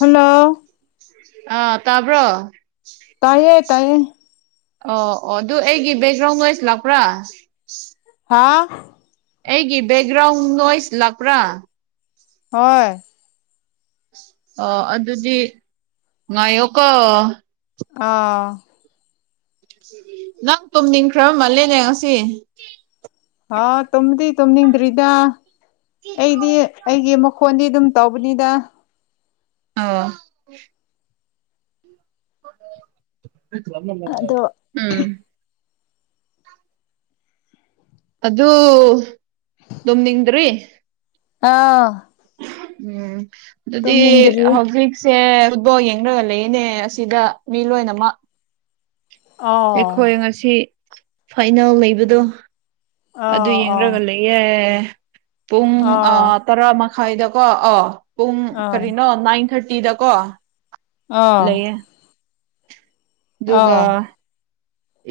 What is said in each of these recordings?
hello ꯑꯥ ꯇꯥꯕ꯭ꯔꯣ ꯇꯥꯏꯌꯦ ꯇꯥꯏꯌꯦ ꯑꯣ ꯑꯣ ꯑꯗꯨ ꯑꯩꯒꯤ ꯕꯦꯛꯒ꯭ꯔꯥꯎꯟ ꯂꯏꯁ ꯂꯥꯛꯄ꯭ꯔꯥ ꯍꯥꯥ ꯑꯩꯒꯤ ꯕꯦꯛꯒ꯭ꯔꯥꯎꯟ ꯅꯣꯏꯁ ꯂꯥꯛꯄ꯭ꯔꯥ ꯍꯣꯏ ꯑꯣ ꯑꯗꯨꯗꯤ ꯉꯥꯏꯌꯣꯀꯣ ꯑ ꯅꯪ ꯇꯨꯝꯅꯤꯡꯈ꯭ꯔꯕ ꯃꯥꯜꯂꯦꯅꯦ ꯉꯁꯤ ꯑ ꯇꯨꯝꯗꯤ ꯇꯨꯝꯅꯤꯡꯗ꯭ꯔꯤꯗ ꯑꯩꯗꯤ ꯑꯩꯒꯤ ꯃꯈꯣꯟꯗꯤ ꯑꯗꯨꯝ ꯇꯣꯕꯅꯤꯗ ꯑꯣ ꯑꯗꯣ ꯎꯝ ꯑꯗꯨ ꯑꯗꯨꯣꯝ ꯅꯤꯡꯗ꯭ꯔꯤ ꯑꯥ ꯎꯝ ꯑꯗꯨꯗꯤ ꯇꯨꯝꯅꯤꯡꯗ꯭ꯔꯤ ꯍꯧꯒ ꯁꯦ ꯎꯠꯕꯣꯜ ꯌꯦꯡꯅꯒ ꯂꯩꯌꯦꯅꯦ ꯑꯁꯤꯗ ꯃꯤ ꯂꯣꯏꯅꯃꯛ ꯑꯥ ꯑꯩꯈꯣꯏ ꯉꯁꯤ ꯐꯥꯏꯅꯦꯜ ꯂꯩꯕꯗꯣ ꯑꯗꯨ ꯑꯥ ꯑꯥ ꯌꯦꯡꯒ ꯂꯩꯌꯦꯦ ꯄꯨꯡ ꯑꯥ ꯇꯔꯥ ꯃꯈꯥꯏꯗꯀꯣ ꯑ ꯄꯨꯡ ꯑꯥ ꯀꯔꯤꯅꯣ ꯅꯥꯏꯟ ꯊꯥꯔꯇꯤꯗꯀꯣ ꯑꯥ ꯑꯥ ꯑꯗꯨꯒꯒ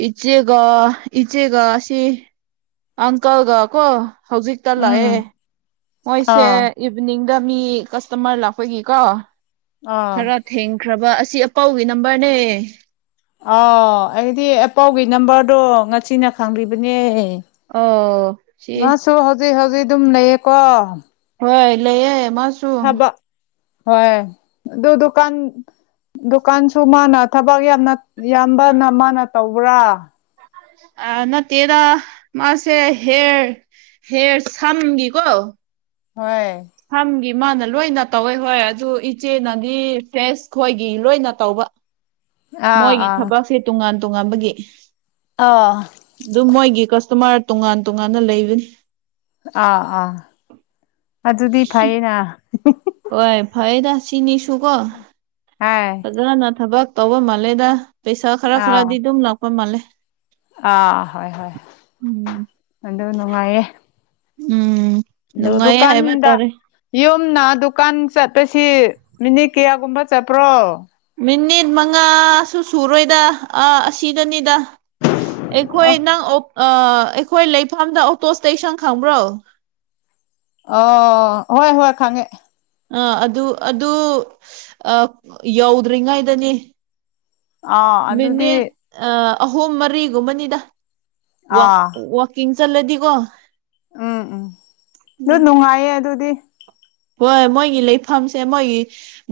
ꯏꯆꯦꯒ ꯏꯆꯦꯒ ꯁꯤ ꯑꯪꯀꯜꯒ ꯀꯣ ꯍꯧꯖꯤꯛꯇ ꯎꯝ ꯂꯥꯛꯑꯦ ꯃꯣꯏꯁꯦ ꯑꯥ ꯏꯚꯅꯤꯡꯗ ꯃꯤ ꯀꯁꯇꯃꯔ ꯂꯥꯛꯄꯒꯤꯀꯣ ꯑꯥ ꯈꯔ ꯊꯦꯡꯈ꯭ꯔꯕ ꯑꯁꯤ ꯑꯄꯥꯎꯒꯤ ꯅꯝꯕꯔꯅꯦ ꯑꯥ ꯑꯩꯗꯤ ꯑꯦꯄꯥꯎꯒꯤ ꯅꯝꯕꯔꯗꯣ ꯉꯁꯤꯅ ꯈꯪꯂꯤꯕꯅꯦ ꯑꯣ ꯁꯤ ꯁꯨ ꯍꯧꯖꯤꯛ ꯍꯧꯖꯤꯛ ꯑꯗꯨꯝ ꯂꯩꯌꯦꯀꯣ ꯍꯣꯏ ꯂꯩ ꯃꯥ ꯊꯕ ꯍꯣꯏ ꯑꯗꯨ ꯗꯨꯀꯥꯟ ꯗꯨꯀꯥꯟꯁꯨ ꯃꯥꯅ ꯊꯕꯛ ꯌꯥꯝꯅ ꯏ ꯌꯥꯝꯕꯅ ꯃꯥꯅ ꯇꯧꯕ꯭ꯔꯥ ꯑ ꯅꯠꯇꯦꯗ ꯃꯥꯁꯦ ꯍꯦꯔ ꯍꯦꯔ ꯁꯝꯒꯤꯀꯣ ꯍꯣꯏ ꯁꯝꯒꯤ ꯃꯥꯅ ꯂꯣꯏꯅ ꯇꯧꯋꯦ ꯍꯣꯏ ꯑꯗꯨ ꯏꯆꯦꯅꯗꯤ ꯐ꯭ꯔꯦꯁ ꯈꯣꯏꯒꯤ ꯂꯣꯏꯅ ꯇꯧꯕ ꯑꯥ ꯃꯣꯏꯒꯤ ꯑꯥ ꯊꯕꯛꯁꯦ ꯇꯣꯉꯥꯟ ꯇꯣꯉꯥꯟꯕꯒꯤ ꯑꯥ ꯃꯣꯏ ꯑꯥ ꯑꯥ ꯑꯗꯨꯗꯤ ꯐꯩꯌꯦꯅ ꯍꯣꯏ ꯐꯩꯗ ꯁꯤꯅꯤꯁꯨꯀꯣ ꯍꯥꯏ ꯐꯖꯅ ꯊꯕꯛ ꯇꯧꯕ ꯃꯥꯜꯂꯦꯗ ꯄꯩꯁꯥ ꯈꯔ ꯑꯥ ꯈꯔꯗꯤ ꯑꯗꯨꯝ ꯂꯥꯛꯄ ꯃꯥꯜꯂꯦ ꯑꯥ ꯍꯣꯏ ꯍꯣꯏ ꯎꯝ ꯑꯗꯨ ꯅꯨꯡꯉꯥꯏꯌꯦ ꯎꯝ ꯑꯗꯨ ꯅꯨꯡꯉꯥꯏꯌꯦ ꯍꯥꯏꯕ ꯗꯨꯀꯥꯟꯗ ꯇꯥꯔꯦ ꯌꯨꯝꯅ ꯗꯨꯀꯥꯟ ꯆꯠꯄꯁꯤ ꯃꯤꯅꯤꯠ ꯀꯌꯥꯒꯨꯝꯕ ꯆꯠꯄ꯭ꯔꯣ ꯃꯤꯅꯤꯠ ꯃꯉꯥꯁꯨ ꯁꯨꯔꯣꯏꯗ ꯑꯥ ꯑꯁꯤꯗꯅꯤꯗ ꯑꯩꯈꯣꯏ ꯑꯣ ꯅꯪ ꯑꯩꯈꯣꯏ ꯂꯩꯐꯝꯗ ꯑꯣꯇꯣꯁꯇꯩ ꯁꯪ ꯈꯪꯕ꯭ꯔꯣ ꯑ ꯍꯣꯏ ꯍꯣꯏ ꯈꯥꯉꯦ ꯑꯥ ꯑꯗꯨ ꯑꯗꯨ ꯌꯧꯗ꯭ꯔꯤꯉꯩꯗꯅꯤ ꯑꯥ ꯑꯗꯨꯗꯤ ꯃꯤꯅꯤꯠ ꯑꯍꯨꯝ ꯃꯔꯤꯒꯨꯝꯕꯅꯤꯗ ꯑꯥ ꯀꯡ ꯆꯜꯂꯦꯗꯤꯀꯣ ꯎꯝ ꯎꯝ ꯑꯗꯨ ꯅꯨꯡꯉꯥꯏꯌꯦ ꯑꯗꯨꯗꯤ ꯍꯣꯏ ꯃꯣꯏꯒꯤ ꯂꯩꯐꯝꯁꯦ ꯃꯣꯏꯒꯤ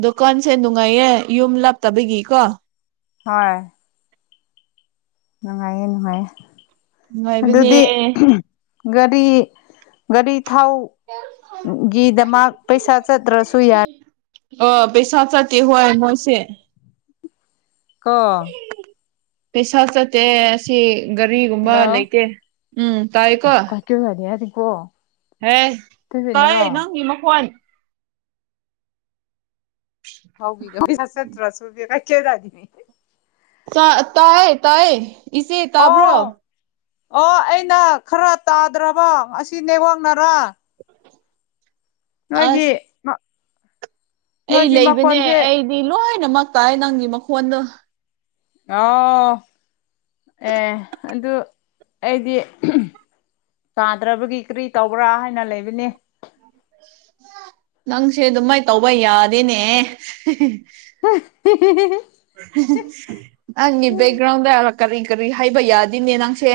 ꯗꯨꯀꯥꯟꯁꯦ ꯅꯨꯡꯉꯥꯏꯌꯦ ꯌꯨꯝ ꯂꯥꯞꯇꯕꯒꯤꯀꯣ ꯍꯣꯏ ꯅꯨꯡꯉꯥꯏꯌꯦ ꯅꯨꯡꯉꯥꯏꯌꯦ ꯅꯨꯡꯉꯥꯏꯕꯅꯦ ꯑꯗꯨꯗꯤ ꯒꯥꯔꯤ ꯒꯥꯔꯤ ꯊꯥꯎ ꯒꯤꯗꯃꯒ ꯄꯩꯁꯥ ꯆꯠꯇ꯭ꯔꯁꯨꯨꯏ ꯌꯥ ꯑ ꯄꯩ ꯁꯥ ꯆ ꯇꯍ ꯃꯁꯦ ꯀ ꯄꯩꯁꯥ ꯆ ꯑꯁꯤ ꯒꯥꯔꯤꯒꯨꯝꯕ ꯍꯜꯂꯣ ꯂꯩꯇꯦ ꯎꯝ ꯇꯥꯏꯀꯣ ꯀ ꯍꯥꯏꯔꯤ ꯌꯥ ꯇꯀꯣ ꯍꯦ ꯇꯥꯏ ꯅꯪꯒꯤ ꯃꯈꯣꯟ ꯍꯥꯎꯒ ꯍꯁ ꯍꯁꯨꯨꯨꯔꯕ ꯀꯦꯗꯗꯅꯤ ꯆ ꯇꯥꯏ ꯇꯥꯏ ꯏꯁꯆꯦ ꯇꯥꯕ꯭ꯔꯣ ꯑꯣ ꯑꯣ ꯑꯩꯅ ꯈꯔ ꯇꯥꯗ꯭ꯔꯕꯣ ꯑꯁꯤ ꯅꯦꯋꯡꯅꯔꯥ ꯑꯁ ꯃꯥꯒꯤ ꯑꯩ ꯂꯩꯕꯅꯦ ꯑꯩꯗꯤ ꯂꯣꯏꯅꯃꯛ ꯇꯥꯏ ꯅꯪꯒꯤ ꯃꯈꯣꯟꯗꯣ ꯑꯣꯥꯎ ꯑꯦ ꯑꯗꯨ ꯑꯩꯗꯤ ꯇꯥꯗ꯭ꯔꯕꯒꯤ ꯀꯔꯤ ꯇꯧꯕ꯭ꯔꯥ ꯍꯥꯏꯅ ꯂꯩꯕꯅꯦ ꯎꯝ ꯅꯪꯁꯦ ꯑꯗꯨꯃꯥꯏꯅ ꯇꯧꯕ ꯌꯥꯗꯦꯅꯦ [inaudible] ꯅꯪꯒꯤ ꯕꯦꯛꯒ꯭ꯔꯥꯎꯟꯗ ꯀꯔꯤ ꯀꯔꯤ ꯍꯥꯏꯕ ꯌꯥꯗꯤꯅꯦ ꯅꯪꯁꯦ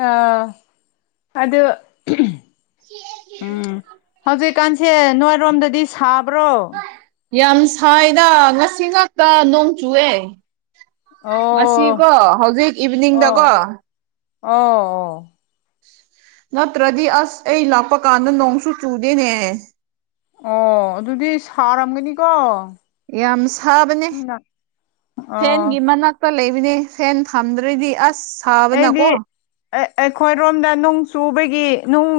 ꯑ ꯑꯗ ꯎꯝ ꯍꯧꯖꯤꯛ ꯍꯧꯖꯤꯀꯥꯟꯁꯦ ꯅꯣꯏꯔꯣꯝꯗꯗꯤ ꯁꯥꯕ꯭ꯔꯣ ꯌꯥꯝ ꯁꯥꯏꯗ ꯉꯁꯤ ꯉꯥꯛꯇ ꯅꯣꯡ ꯆꯨꯑꯦ ꯉꯁꯤ ꯑꯣ ꯀꯣ ꯍꯧꯖꯤꯛ ꯏꯚꯤꯅꯤꯡꯗꯀꯣ ꯑꯣ ꯑꯣ ꯑꯣ ꯅꯠꯇ꯭ꯔꯗꯤ ꯑꯁ ꯑꯩ ꯂꯥꯛꯄ ꯀꯥꯟꯗ ꯅꯣꯡꯁꯨ ꯆꯨꯗꯦꯅꯦ ꯑꯣ ꯑꯗꯨꯗꯤ ꯁꯥꯔꯝꯒꯅꯤꯀꯣ ꯌꯥꯝ ꯁꯥꯕꯅꯦ ꯌꯥꯝꯅ ꯑꯣ ꯐꯦꯟꯒꯤ ꯃꯅꯥꯛ ꯂꯩꯕꯅꯦ ꯐꯦꯟ ꯊꯝꯗ꯭ꯔꯗꯤ ꯑꯁ ꯑꯩꯗꯤ ꯁꯥꯕꯅꯀꯣ ꯑꯩ ꯑꯩꯈꯣꯏꯔꯣꯝꯗ ꯅꯨꯡ ꯆꯨꯕꯒꯤ ꯅꯨꯡ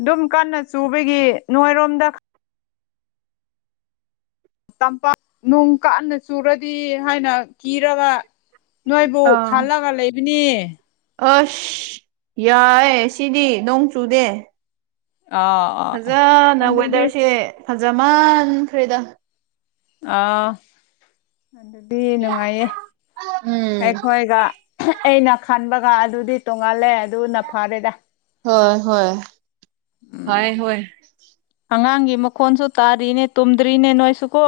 ꯑꯗꯨꯝ ꯀꯟꯅ ꯆꯨꯕꯒꯤ ꯅꯣꯏꯔꯣꯝꯗ ꯇꯝꯄꯥꯛ ꯅꯣꯡ ꯀꯥꯟꯅ ꯆꯨꯔꯗꯤ ꯍꯥꯏꯅ ꯀꯤꯔꯒ ꯅꯣꯏꯕꯨ ꯑꯥ ꯈꯜꯂꯒ ꯂꯩꯕꯅꯤ ꯑꯁ ꯌꯥꯏꯌꯦ ꯁꯤꯗꯤ ꯅꯣꯡ ꯆꯨꯗꯦ ꯑꯥ ꯑꯥ ꯑꯥ ꯐꯖꯅ ꯑꯗꯨꯗꯤ ꯋꯦꯗꯔꯁꯦ ꯐꯖꯃꯥꯟꯈ꯭ꯔꯦꯗ ꯑꯥ ꯑꯗꯨꯗꯤ ꯅꯨꯡꯉꯥꯏꯌꯦ ꯎꯝ ꯑꯩꯈꯣꯏꯒ ꯑꯩꯅ ꯈꯟꯕꯒ ꯑꯗꯨꯗꯤ ꯇꯣꯡꯉꯜꯂꯦ ꯑꯗꯨꯅ ꯐꯔꯦꯗ ꯍꯣꯏ ꯍꯣꯏ ꯎꯝ ꯍꯣꯏ ꯍꯣꯏ ꯑꯉꯥꯡꯒꯤ ꯃꯈꯣꯟꯁꯨ ꯇꯥꯔꯤꯅꯦ ꯇꯨꯝꯗ꯭ꯔꯤꯅꯦ ꯅꯣꯏꯁꯨꯀꯣ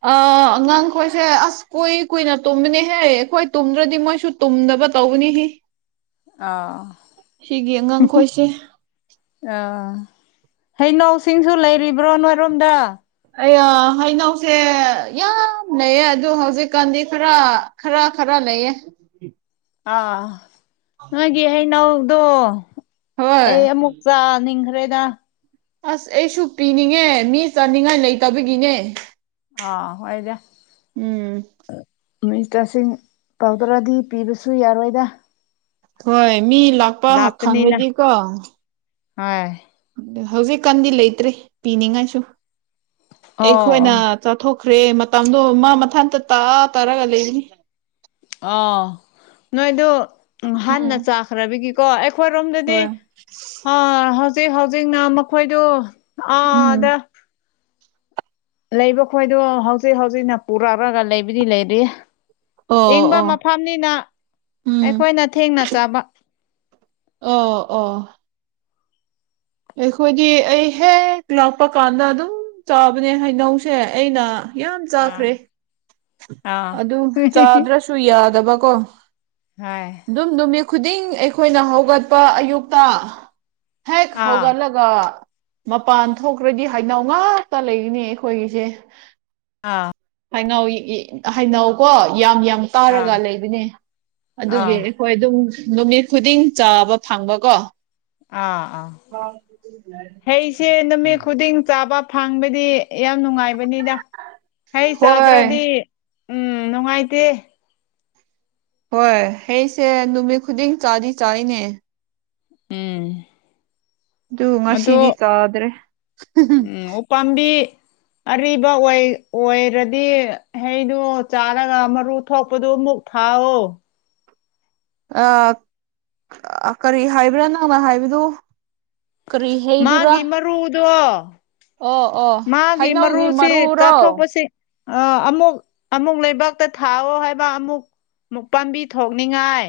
ꯑ ꯑꯉꯥꯡꯈꯣꯏꯁꯦ ꯑꯁ ꯀꯨꯏ ꯀꯨꯏꯅ ꯇꯨꯝꯃꯤꯅꯦꯍꯦ ꯑꯩꯈꯣꯏ ꯇꯨꯝꯗ꯭ꯔꯗꯤ ꯃꯣꯏꯁꯨ ꯇꯨꯝꯗꯕ ꯇꯧꯕꯅꯤꯍꯦ ꯑ ꯁꯤꯒꯤ ꯍꯍ ꯑꯉꯥꯡꯈꯣꯏꯁꯦ ꯑꯥ ꯍꯩꯅꯧꯁꯤꯡꯁꯨ ꯂꯩꯔꯤꯕ꯭ꯔꯣ ꯅꯣꯏꯔꯣꯝꯗ ꯑꯩ ꯌꯥ ꯍꯩꯅꯧꯁꯦ ꯌꯥꯝ ꯂꯩꯌꯦ ꯑꯗꯨ ꯍꯧꯖꯤꯛꯀꯥꯟꯗꯤ ꯈꯔ ꯈꯔ ꯈꯔ ꯂꯩꯌꯦ ꯑꯥ ꯅꯣꯏꯒꯤ ꯍꯩꯅꯩꯗꯣ ꯍꯣꯏ ꯑꯩ ꯑꯃꯨꯛ ꯆꯥꯅꯤꯡꯈ꯭ꯔꯦꯗ ꯑꯁ ꯑꯩꯁꯨ ꯄꯤꯅꯤꯡꯉꯦ ꯃꯤ ꯆꯥꯅꯤꯡꯉꯥꯏ ꯂꯩꯇꯕꯒꯤꯅꯦ ꯑꯥ ꯍꯣꯏꯗ ꯎꯝ ꯃꯤꯅꯤꯁꯇꯔꯁꯤꯡ ꯀꯧꯗ꯭ꯔꯗꯤ ꯄꯤꯕꯁꯨ ꯌꯥꯔꯣꯏꯗ ꯍꯣꯏ ꯃꯤ ꯂꯥꯛ ꯂꯥꯞꯄꯅꯤꯅ ꯍꯣꯏ ꯍꯧꯖꯤꯛꯀꯥꯟꯗꯤ ꯂꯩꯇ꯭ꯔꯤ ꯄꯤꯅꯤꯡꯉꯥꯏꯁꯨ ꯑꯣ ꯑꯩꯈꯣꯏꯅ ꯑꯣ ꯆꯥꯊꯣꯛꯈ꯭ꯔꯦ ꯃꯇꯝꯗꯣ ꯃꯥ ꯃꯊꯟꯇ ꯇꯥ ꯇꯥꯔꯒ ꯂꯩꯅꯤ ꯑꯣ ꯅꯣꯏꯗꯨ ꯎꯝ ꯍꯥꯟꯅ ꯆꯥꯛ ꯈꯔꯕꯤꯒꯤꯀꯣ ꯑꯩꯈꯣꯏꯔꯣꯝꯗꯗꯤ ꯍꯣꯏ ꯍꯧꯖꯤꯛꯅ ꯃꯈꯣꯏꯗꯨ ꯎꯝ ꯑꯥꯗ ꯂꯩꯕ ꯈꯣꯏꯗꯣ ꯍꯧꯖꯤꯛ ꯍꯧꯖꯤꯛꯅ ꯄꯨꯔꯛꯑꯒ ꯂꯩꯕꯨꯗꯤ ꯂꯩꯔꯤꯌꯦ ꯑꯣ ꯏꯪꯕ ꯑꯣ ꯃꯐꯝꯅꯤꯅ ꯎꯝ ꯑꯩꯈꯣꯏꯅ ꯊꯦꯡꯅ ꯆꯥꯕ ꯑꯣ ꯑꯣ ꯑꯩꯈꯣꯏꯗꯤ ꯑꯩ ꯍꯦꯛ ꯂꯥꯛꯄ ꯀꯥꯟꯗ ꯑꯗꯨꯝ ꯆꯥꯕꯅꯦ ꯍꯩꯅꯧꯁꯦ ꯑꯩꯅ ꯌꯥꯝ ꯑꯥ ꯆꯥꯈ꯭ꯔꯦ ꯑꯥ ꯑꯗꯨ ꯆꯥꯗ꯭ꯔꯁꯨ ꯌꯥꯗꯕꯀꯣ ꯍꯣꯏ ꯑꯗꯨꯝ ꯅꯨꯃꯤꯠ ꯈꯨꯗꯤꯡ ꯑꯩꯈꯣꯏꯅ ꯍꯧꯒꯠꯄ ꯑꯌꯨꯛꯇ ꯍꯦꯛ ꯑꯥ ꯍꯧꯒꯠꯂꯒ ꯑꯗꯨꯒ ꯃꯄꯥꯟ ꯊꯣꯛꯈ꯭ꯔꯗꯤ ꯍꯩꯅꯧ ꯉꯥꯛꯇ ꯂꯩꯔꯤꯅꯤ ꯑꯩꯈꯣꯏꯒꯤꯁꯦ ꯑꯥ ꯍꯩꯅꯧ ꯌꯤ ꯏ ꯍꯩꯅꯧꯀꯣ ꯌꯥꯝ ꯌꯥꯝ ꯑꯥ ꯇꯥꯔꯒ ꯂꯩꯕꯅꯦ ꯑꯗꯨꯒꯤ ꯑꯥ ꯍꯣꯏ ꯑꯗꯨꯝ ꯅꯨꯃꯤꯠ ꯈꯨꯗꯤꯡ ꯆꯥꯕ ꯐꯪꯕꯀꯣ ꯑꯥ ꯑꯥ ꯍꯩꯁꯦ ꯅꯨꯃꯤꯠ ꯈꯨꯗꯤꯡ ꯆꯥꯕ ꯐꯪꯕꯗꯤ ꯌꯥꯝ ꯅꯨꯡꯉꯥꯏꯕꯅꯤꯗ ꯍꯩ ꯍꯣꯏ ꯆꯥꯗ꯭ꯔꯗꯤ ꯎꯝ ꯅꯨꯡꯉꯥꯏꯇꯦ ꯍꯣꯏ ꯍꯩꯁꯦ ꯅꯨꯃꯤꯠ ꯈꯨꯗꯤꯡ ꯆꯥꯗꯤ ꯆꯥꯔꯤꯅꯦ ꯎꯝ ꯑꯗꯣ ꯨꯉꯁꯤꯗꯤ ꯆꯥꯗ꯭ꯔꯦ ꯄꯥꯝꯕꯤ ꯑꯔꯤꯕ ꯑꯣꯏꯔꯗꯤ ꯍꯩꯗꯨ ꯆꯥꯔꯒ ꯃꯔꯨ ꯊꯣꯛꯄꯗꯨ ꯑꯃꯨꯛ ꯊꯥꯎ ꯑ ꯀꯔꯤ ꯍꯥꯏꯕ꯭ꯔꯥ ꯅꯪꯅ ꯍꯥꯏꯕꯗꯨ ꯀꯔꯤ ꯍꯩꯗꯨꯔꯥ ꯃꯥꯒꯤ ꯃꯔꯨꯗꯣ ꯑꯣ ꯑꯣ ꯃꯥꯒꯤ ꯍꯩꯅꯧꯒꯤ ꯃꯔꯨꯁꯤ ꯃꯔꯨꯔꯣ ꯆꯥꯊꯣꯛꯄꯁꯤ ꯑ ꯑꯃꯨꯛ ꯑꯃꯨꯛ ꯂꯩꯕꯥꯛꯇ ꯊꯥꯑꯣ ꯍꯥꯏꯕ ꯑꯃꯨꯛ ꯃꯨꯛ ꯄꯥꯝꯕꯤ ꯊꯣꯛꯅꯤꯡꯉꯥꯏ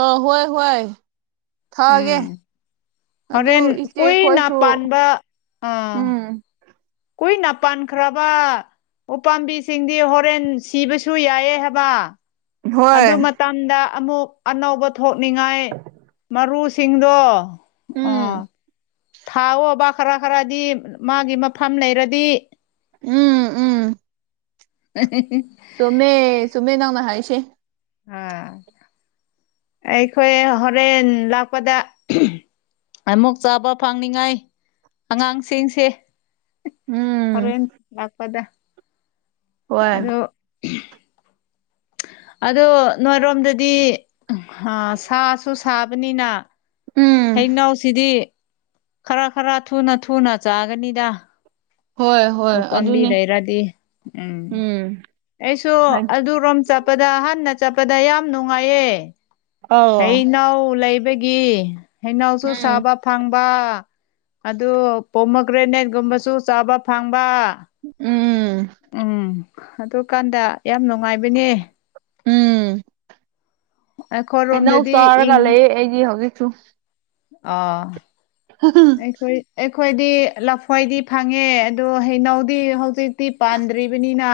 ꯑ ꯍꯣꯏ ꯍꯣꯏ ꯊꯥꯒꯦ ꯎꯝ ꯑꯗꯨ ꯍꯣꯔꯦꯟ ꯏꯆꯦ ꯀꯨꯏꯅ ꯑꯩꯈꯣꯏꯁꯨ ꯄꯥꯟꯕ ꯑꯥ ꯎꯝ ꯀꯨꯏꯅ ꯄꯥꯟꯈ꯭ꯔꯕ ꯎꯄꯥꯝꯕꯤꯁꯤꯡꯗꯤ ꯍꯣꯔꯦꯟ ꯁꯤꯕꯁꯨ ꯌꯥꯏꯑ ꯍꯥꯏꯕ ꯍꯣꯏ ꯑꯗꯨ ꯃꯇꯝꯗ ꯑꯃꯨꯛ ꯑꯅꯧꯕ ꯊꯣꯛꯅꯤꯡꯉꯥꯏ ꯃꯔꯨꯁꯤꯡꯗꯣ ꯑ ꯎꯝ ꯊꯥꯑꯣꯕ ꯈꯔ ꯈꯔꯗꯤ ꯃꯥꯒꯤ ꯃꯐꯝ ꯂꯩꯔꯗꯤ ꯎꯝ ꯎꯝ [unintelligible] ꯆꯨꯝꯃꯦ ꯆꯨꯝꯃꯦ ꯅꯪꯅ ꯍꯥꯏꯁꯦ [unintelligible] ꯑꯩꯈꯣꯏ ꯍꯣꯔꯦꯟ ꯂꯥꯛꯄꯗ ꯑꯃꯨꯛ ꯆꯥꯕ ꯐꯪꯅꯤꯡꯉꯥꯏ ꯑꯉꯥꯡꯁꯤꯡꯁꯦ ꯎꯝ ꯍꯣꯔꯦꯟ ꯂꯥꯛꯄꯗ ꯍꯣꯏ ꯑꯗꯨ ꯑꯗ ꯅꯣꯏꯔꯣꯝꯗꯗꯤ ꯁꯥꯁꯨ ꯁꯥꯕꯅꯤꯅ ꯎꯝ ꯍꯩꯅꯥꯎꯁꯤꯗꯤ ꯈꯔ ꯈꯔ ꯊꯨꯅ ꯊꯨꯅ ꯆꯥꯒꯅꯤꯗ ꯍꯣꯏ ꯍꯣꯏ ꯎꯄꯥꯝꯕꯤ ꯑꯗꯨꯅꯦ ꯂꯩꯔꯗꯤ ꯎꯝ ꯑꯩꯁꯨ ꯍꯥꯏ ꯑꯗꯨꯔꯣꯝ ꯆꯠꯄꯗ ꯍꯍꯟꯅ ꯆꯠꯄꯗ ꯌꯥꯝ ꯅꯨꯡꯉꯥꯏꯌꯦ ꯑꯧ ꯍꯅꯥꯎ ꯂꯩꯕꯒꯤ ꯍꯩꯩꯅꯎꯁꯨ ꯎꯝ ꯁꯥꯕ ꯐꯪꯕ ꯑꯗꯨ ꯄꯣꯃꯣ ꯒ꯭ꯔꯦꯅꯦꯠꯀꯨꯝꯕꯁꯨ ꯆꯥꯕ ꯐꯪꯕ ꯎꯝ ꯎꯝ ꯑꯗꯨ ꯀꯥꯟꯗ ꯌꯥꯝ ꯅꯨꯡꯉꯥꯏꯕꯅꯦ ꯎꯝ ꯍꯩꯅꯧ ꯑꯩꯈꯣꯏꯔꯣꯝꯗꯗꯤ ꯆꯥꯔꯒ ꯂꯩꯌꯦ ꯑꯩꯗꯤ ꯍꯧꯖꯤꯛꯁꯨ ꯑ ꯍ ꯍ ꯣꯏ ꯑꯩꯈꯣꯏꯗꯤ ꯂꯐꯣꯏꯗꯤ ꯐꯪꯉꯦ ꯑꯗꯣ ꯍꯩꯅꯧꯗꯤ ꯍꯧꯖꯤꯛ ꯁꯛꯇꯤ ꯄꯥꯟꯗ꯭ꯔꯤꯕꯅꯤꯅ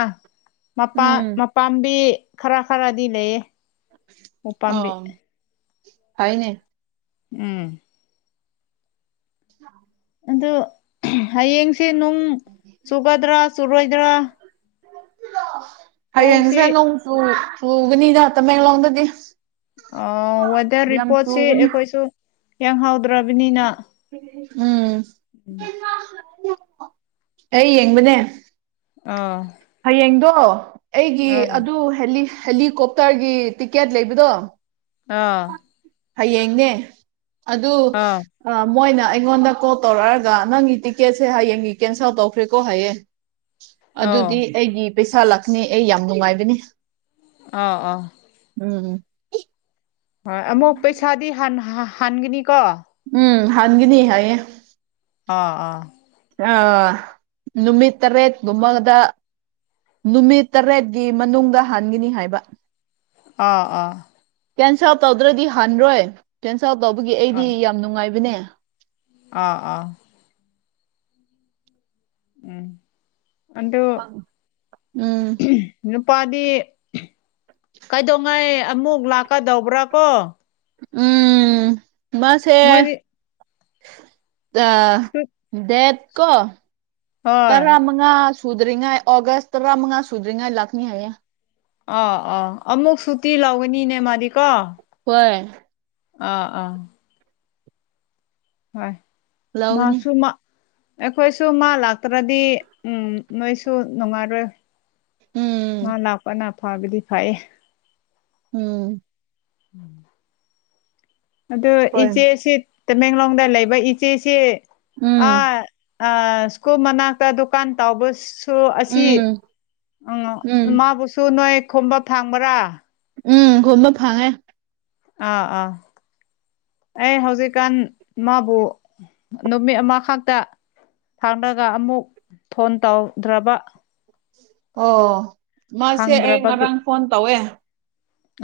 ꯎꯝ ꯃꯄꯥꯝꯕꯤ ꯈꯔ ꯈꯔꯗꯤ ꯂꯩ ꯑ ꯍꯥꯏꯥꯏꯅꯦ ꯎꯝ ꯑ ꯑꯗꯨ ꯍꯌꯦꯡꯁꯦ ꯅꯨꯡ ꯆꯨꯒꯗ꯭ꯔꯥ ꯆꯨꯔꯣꯏꯗ꯭ꯔꯥ ꯍꯌꯦꯡꯁꯦ ꯄꯥꯎꯁꯤ ꯅꯣꯡꯨ ꯆꯨꯒꯅꯤꯅ ꯇꯃꯦꯡꯂꯣꯡꯗꯗꯤ ꯑ ꯋꯦꯗꯔ ꯌꯥꯝ ꯔꯤꯄꯣꯔꯠꯁꯤ ꯆꯨꯒꯅꯤ ꯑꯩꯈꯣꯏꯁꯨ ꯌꯦꯡꯍꯥꯎꯗ꯭ꯔꯕꯅꯤꯅ ꯎꯝ ꯑꯩ ꯌꯦꯡꯕꯅꯦ ꯑꯥ ꯍꯌꯦꯡꯗꯣ ꯑꯩꯒꯤ ꯑꯥ ꯑꯗꯨ ꯍꯦꯂꯤꯀꯣꯞꯇꯔꯒꯤ ꯇꯤꯛꯀꯦꯠ ꯂꯩꯕꯗꯣ ꯑꯥ ꯍꯌꯦꯡꯅꯦ ꯑꯗꯨ ꯑꯥ ꯑ ꯃꯣꯏꯅ ꯑꯩꯉꯣꯟꯗ ꯀꯣꯜ ꯇꯧꯔꯛꯑꯒ ꯅꯪꯒꯤ ꯇꯤꯛꯀꯦꯠꯁꯦ ꯍꯌꯦꯡꯒꯤ ꯀꯦꯟꯁꯦꯜ ꯇꯧꯈ꯭ꯔꯦꯀꯣ ꯍꯌꯦꯡ ꯑꯥ ꯑꯗꯨꯗꯤ ꯑꯩꯒꯤ ꯄꯩꯁꯥ ꯂꯥꯛꯅꯤ ꯑꯩ ꯌꯥꯝ ꯅꯨꯡꯉꯥꯏꯕꯅꯤ ꯑ ꯑ ꯎꯝ ꯍꯣꯏ ꯑꯃꯨꯛ ꯄꯩꯁꯥꯗꯤ ꯍꯟꯒꯅꯤꯀꯣ ꯎꯝ ꯍꯥꯟꯒꯤꯅꯤ ꯍꯥꯏꯌꯦ ꯑꯥ ꯑꯥ ꯑ ꯅꯨꯃꯤꯠ ꯇꯔꯦ ꯃꯒꯗ ꯅꯨꯃꯤꯠ ꯇꯔꯦꯠꯀꯤ ꯃꯅꯨꯡꯗ ꯍꯟꯒꯤꯅꯤ ꯍꯥꯏꯕ ꯑꯥ ꯑ ꯀꯦꯟꯁꯦꯜ ꯑꯥꯎꯠ ꯇꯧꯗ꯭ꯔꯗꯤ ꯍꯥꯟꯔꯣꯏ ꯀꯦꯟꯁꯦꯜ ꯑꯥꯎ ꯇꯧꯕꯒꯤ ꯑꯥ ꯑꯩꯗꯤ ꯌꯥꯝ ꯅꯨꯡꯉꯥꯏꯕꯅꯦ ꯑꯥ ꯑꯥ ꯎꯝ ꯑꯗꯣ ꯎꯝ ꯅꯨꯄꯥꯗꯤ ꯀꯩꯗꯧꯉꯥꯏ ꯑꯃꯨꯛ ꯂꯥꯛꯀꯗꯧꯕ꯭ꯔꯥ ꯀꯣ ꯎꯝ ꯃꯁꯦ ꯃꯣꯏꯗꯤ ꯑ ꯁꯨꯠ ꯗꯦꯠ ꯀꯣ ꯍꯣꯏ ꯇꯔꯃ ꯃꯉ ꯁꯙꯔꯤꯉ ꯑꯣꯒꯁ ꯇꯔꯥ ꯃꯉꯥ ꯁꯙꯔꯤ ꯏꯂꯛꯅꯤ ꯍꯥꯏꯒ ꯑꯥ ꯑꯥ ꯑꯃꯨꯛ ꯁꯨꯇꯤ ꯂꯥꯎꯒꯅꯤꯅꯦ ꯃꯥꯗꯤ ꯀꯣ ꯍꯣꯏ ꯑꯥ ꯑꯥ ꯍꯣꯏ ꯂꯧꯒꯅꯤ ꯃꯥꯁꯨ ꯃꯥ ꯑꯩꯈꯣꯏꯁꯨ ꯃꯥ ꯂꯥꯛꯇ꯭ꯔꯗꯤ ꯅꯣꯏꯁꯨ ꯅꯨꯡꯉꯥꯏꯔꯣꯏ ꯎꯝ ꯂꯥꯛꯄꯅ ꯐꯕꯗꯤ ꯐꯌꯦ ꯎꯝ ꯎꯝ ꯑꯗꯨ ꯍꯣꯏ ꯏꯆꯦꯁꯤ ꯇꯃꯦꯡꯂꯣꯡꯗ ꯂꯩꯕ ꯏꯆꯦꯁꯤ ꯎꯝ ꯑ ꯑ ꯁ꯭ꯀꯨꯜ ꯃꯅꯥꯛꯇ ꯗꯨꯀꯥꯟ ꯇꯥꯎꯕ ꯁꯨ ꯑꯁꯤ ꯎꯝ ꯎꯝ ꯃꯥꯕꯨꯁꯨ ꯅꯣꯏ ꯈꯣꯝꯕ ꯐꯥꯡꯕ꯭ꯔꯥ ꯎꯝ ꯈꯨꯣꯃꯞ ꯐꯉꯦ ꯑꯥ ꯑꯥ ꯑꯩ ꯍꯧꯖꯤꯛꯀꯥꯟ ꯃꯥꯕꯨ ꯅꯨꯃꯤꯠ ꯑꯃꯈꯛꯇ ꯊꯥꯡꯂꯒ ꯑꯃꯨꯛ ꯐꯣꯟ ꯇꯧꯗ꯭ꯔꯕ ꯑꯣ ꯃꯥꯁꯦ ꯑꯩ ꯈꯪꯗ꯭ꯔꯕꯒꯤ ꯉꯔꯥꯡ ꯐꯣꯟ ꯇꯧꯋꯦ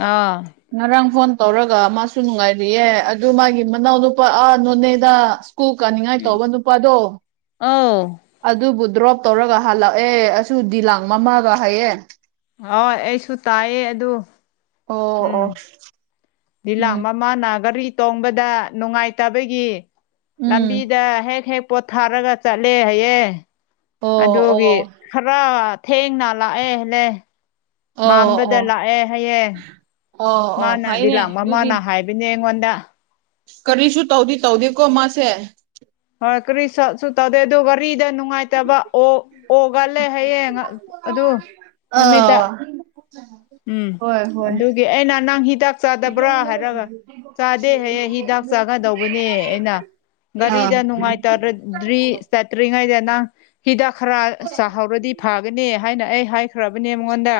ꯑꯥ ꯉꯔꯥꯡ ꯐꯣꯟ ꯇꯧꯔꯒ ꯃꯥꯁꯨ ꯅꯨꯡꯉꯥꯏꯔꯤꯌꯦ ꯑꯗꯨ ꯃꯥꯒꯤ ꯃꯅꯥꯎꯅ ꯅꯨꯄꯥ ꯑꯥ ꯅꯣꯅꯦꯗ ꯀꯨ ꯀꯥꯅꯤꯡꯉꯥꯏ ꯎꯝ ꯇꯧꯕ ꯅꯨꯄꯥꯗꯣ ꯑꯧ ꯑꯗꯨꯕꯨ ꯗ꯭ꯔꯣꯞ ꯇꯧꯔꯒ ꯍꯜꯂꯛꯑꯦ ꯑ ꯗꯤ ꯂꯥꯡ ꯃꯃꯥꯒ ꯍꯥꯏꯌꯦꯦ ꯍꯣꯏ ꯑꯩꯁꯨ ꯇꯥꯏꯌꯦ ꯑꯗꯨ ꯑꯣ ꯑꯣ ꯂꯤꯂꯥꯛ ꯎꯝ ꯃꯃꯥꯅ ꯒꯥꯔꯤ ꯇꯣꯡꯕꯗ ꯅꯨꯡꯉꯥꯏꯇꯕꯒꯤ ꯎꯝ ꯂꯝꯕꯤꯗ ꯍꯦꯛ ꯍꯦꯛ ꯄꯣꯠꯊꯥꯔꯒ ꯆꯠꯂꯦ ꯍꯌꯦꯡ ꯑꯣ ꯑꯣ ꯑꯗꯨꯒꯤ ꯈꯔ ꯊꯦꯡꯅ ꯂꯥꯛꯑꯦꯜꯂꯦ ꯑꯣ ꯃꯝꯕꯗ ꯑꯣ ꯂꯥꯛꯑꯦ ꯍꯥꯏꯌꯦꯦ ꯑꯣ ꯑꯣ ꯃꯥꯅꯗꯤ ꯐꯩꯅꯦ ꯂꯥꯛ ꯃꯥ ꯑꯗꯨꯗꯤ ꯃꯥꯅ ꯍꯥꯏꯕꯅꯦ ꯑꯩꯉꯣꯟꯗ ꯀꯔꯤꯁꯨ ꯇꯧꯗꯤ ꯇꯧꯗꯦꯀꯣ ꯃꯥꯁꯦ ꯍꯣꯏ ꯀꯔꯤꯁꯥ ꯁꯇꯥꯗ ꯗꯣꯕꯔ ꯐꯔꯤꯗ ꯅꯨꯡꯉꯥꯏꯇꯕ ꯑꯣ ꯑꯣꯒꯂ ꯍꯌꯦꯡ ꯑꯗꯨ ꯅꯨꯃꯤꯠꯇ ꯎ ꯎꯝ ꯑꯗꯨꯒꯤ ꯑꯩꯅ ꯅꯪ ꯍꯤꯗꯥꯛ ꯆꯥꯛ ꯆꯥꯗꯕ꯭ꯔꯥ ꯍꯥꯏꯔꯒ ꯆꯥꯗꯦ ꯍꯌꯦꯡ ꯍꯤꯗꯥꯛ ꯆꯥꯒꯗꯧꯕꯅꯦ ꯑꯩꯅ ꯑꯥ ꯒꯥꯔꯤꯗ ꯅꯨꯡꯉꯥꯏꯇꯔꯗ꯭ꯔꯤ ꯆꯠꯇ꯭ꯔꯤꯉꯩꯗ ꯅꯪ ꯍꯤꯗꯥꯛ ꯈꯔ ꯆꯥꯍꯧꯔꯗꯤ ꯐꯒꯅꯤ ꯍꯥꯏꯅ ꯑꯩ ꯍꯥꯏꯈ ꯈꯔꯥꯕ ꯅꯦꯝ ꯃꯃꯉꯣꯟꯗ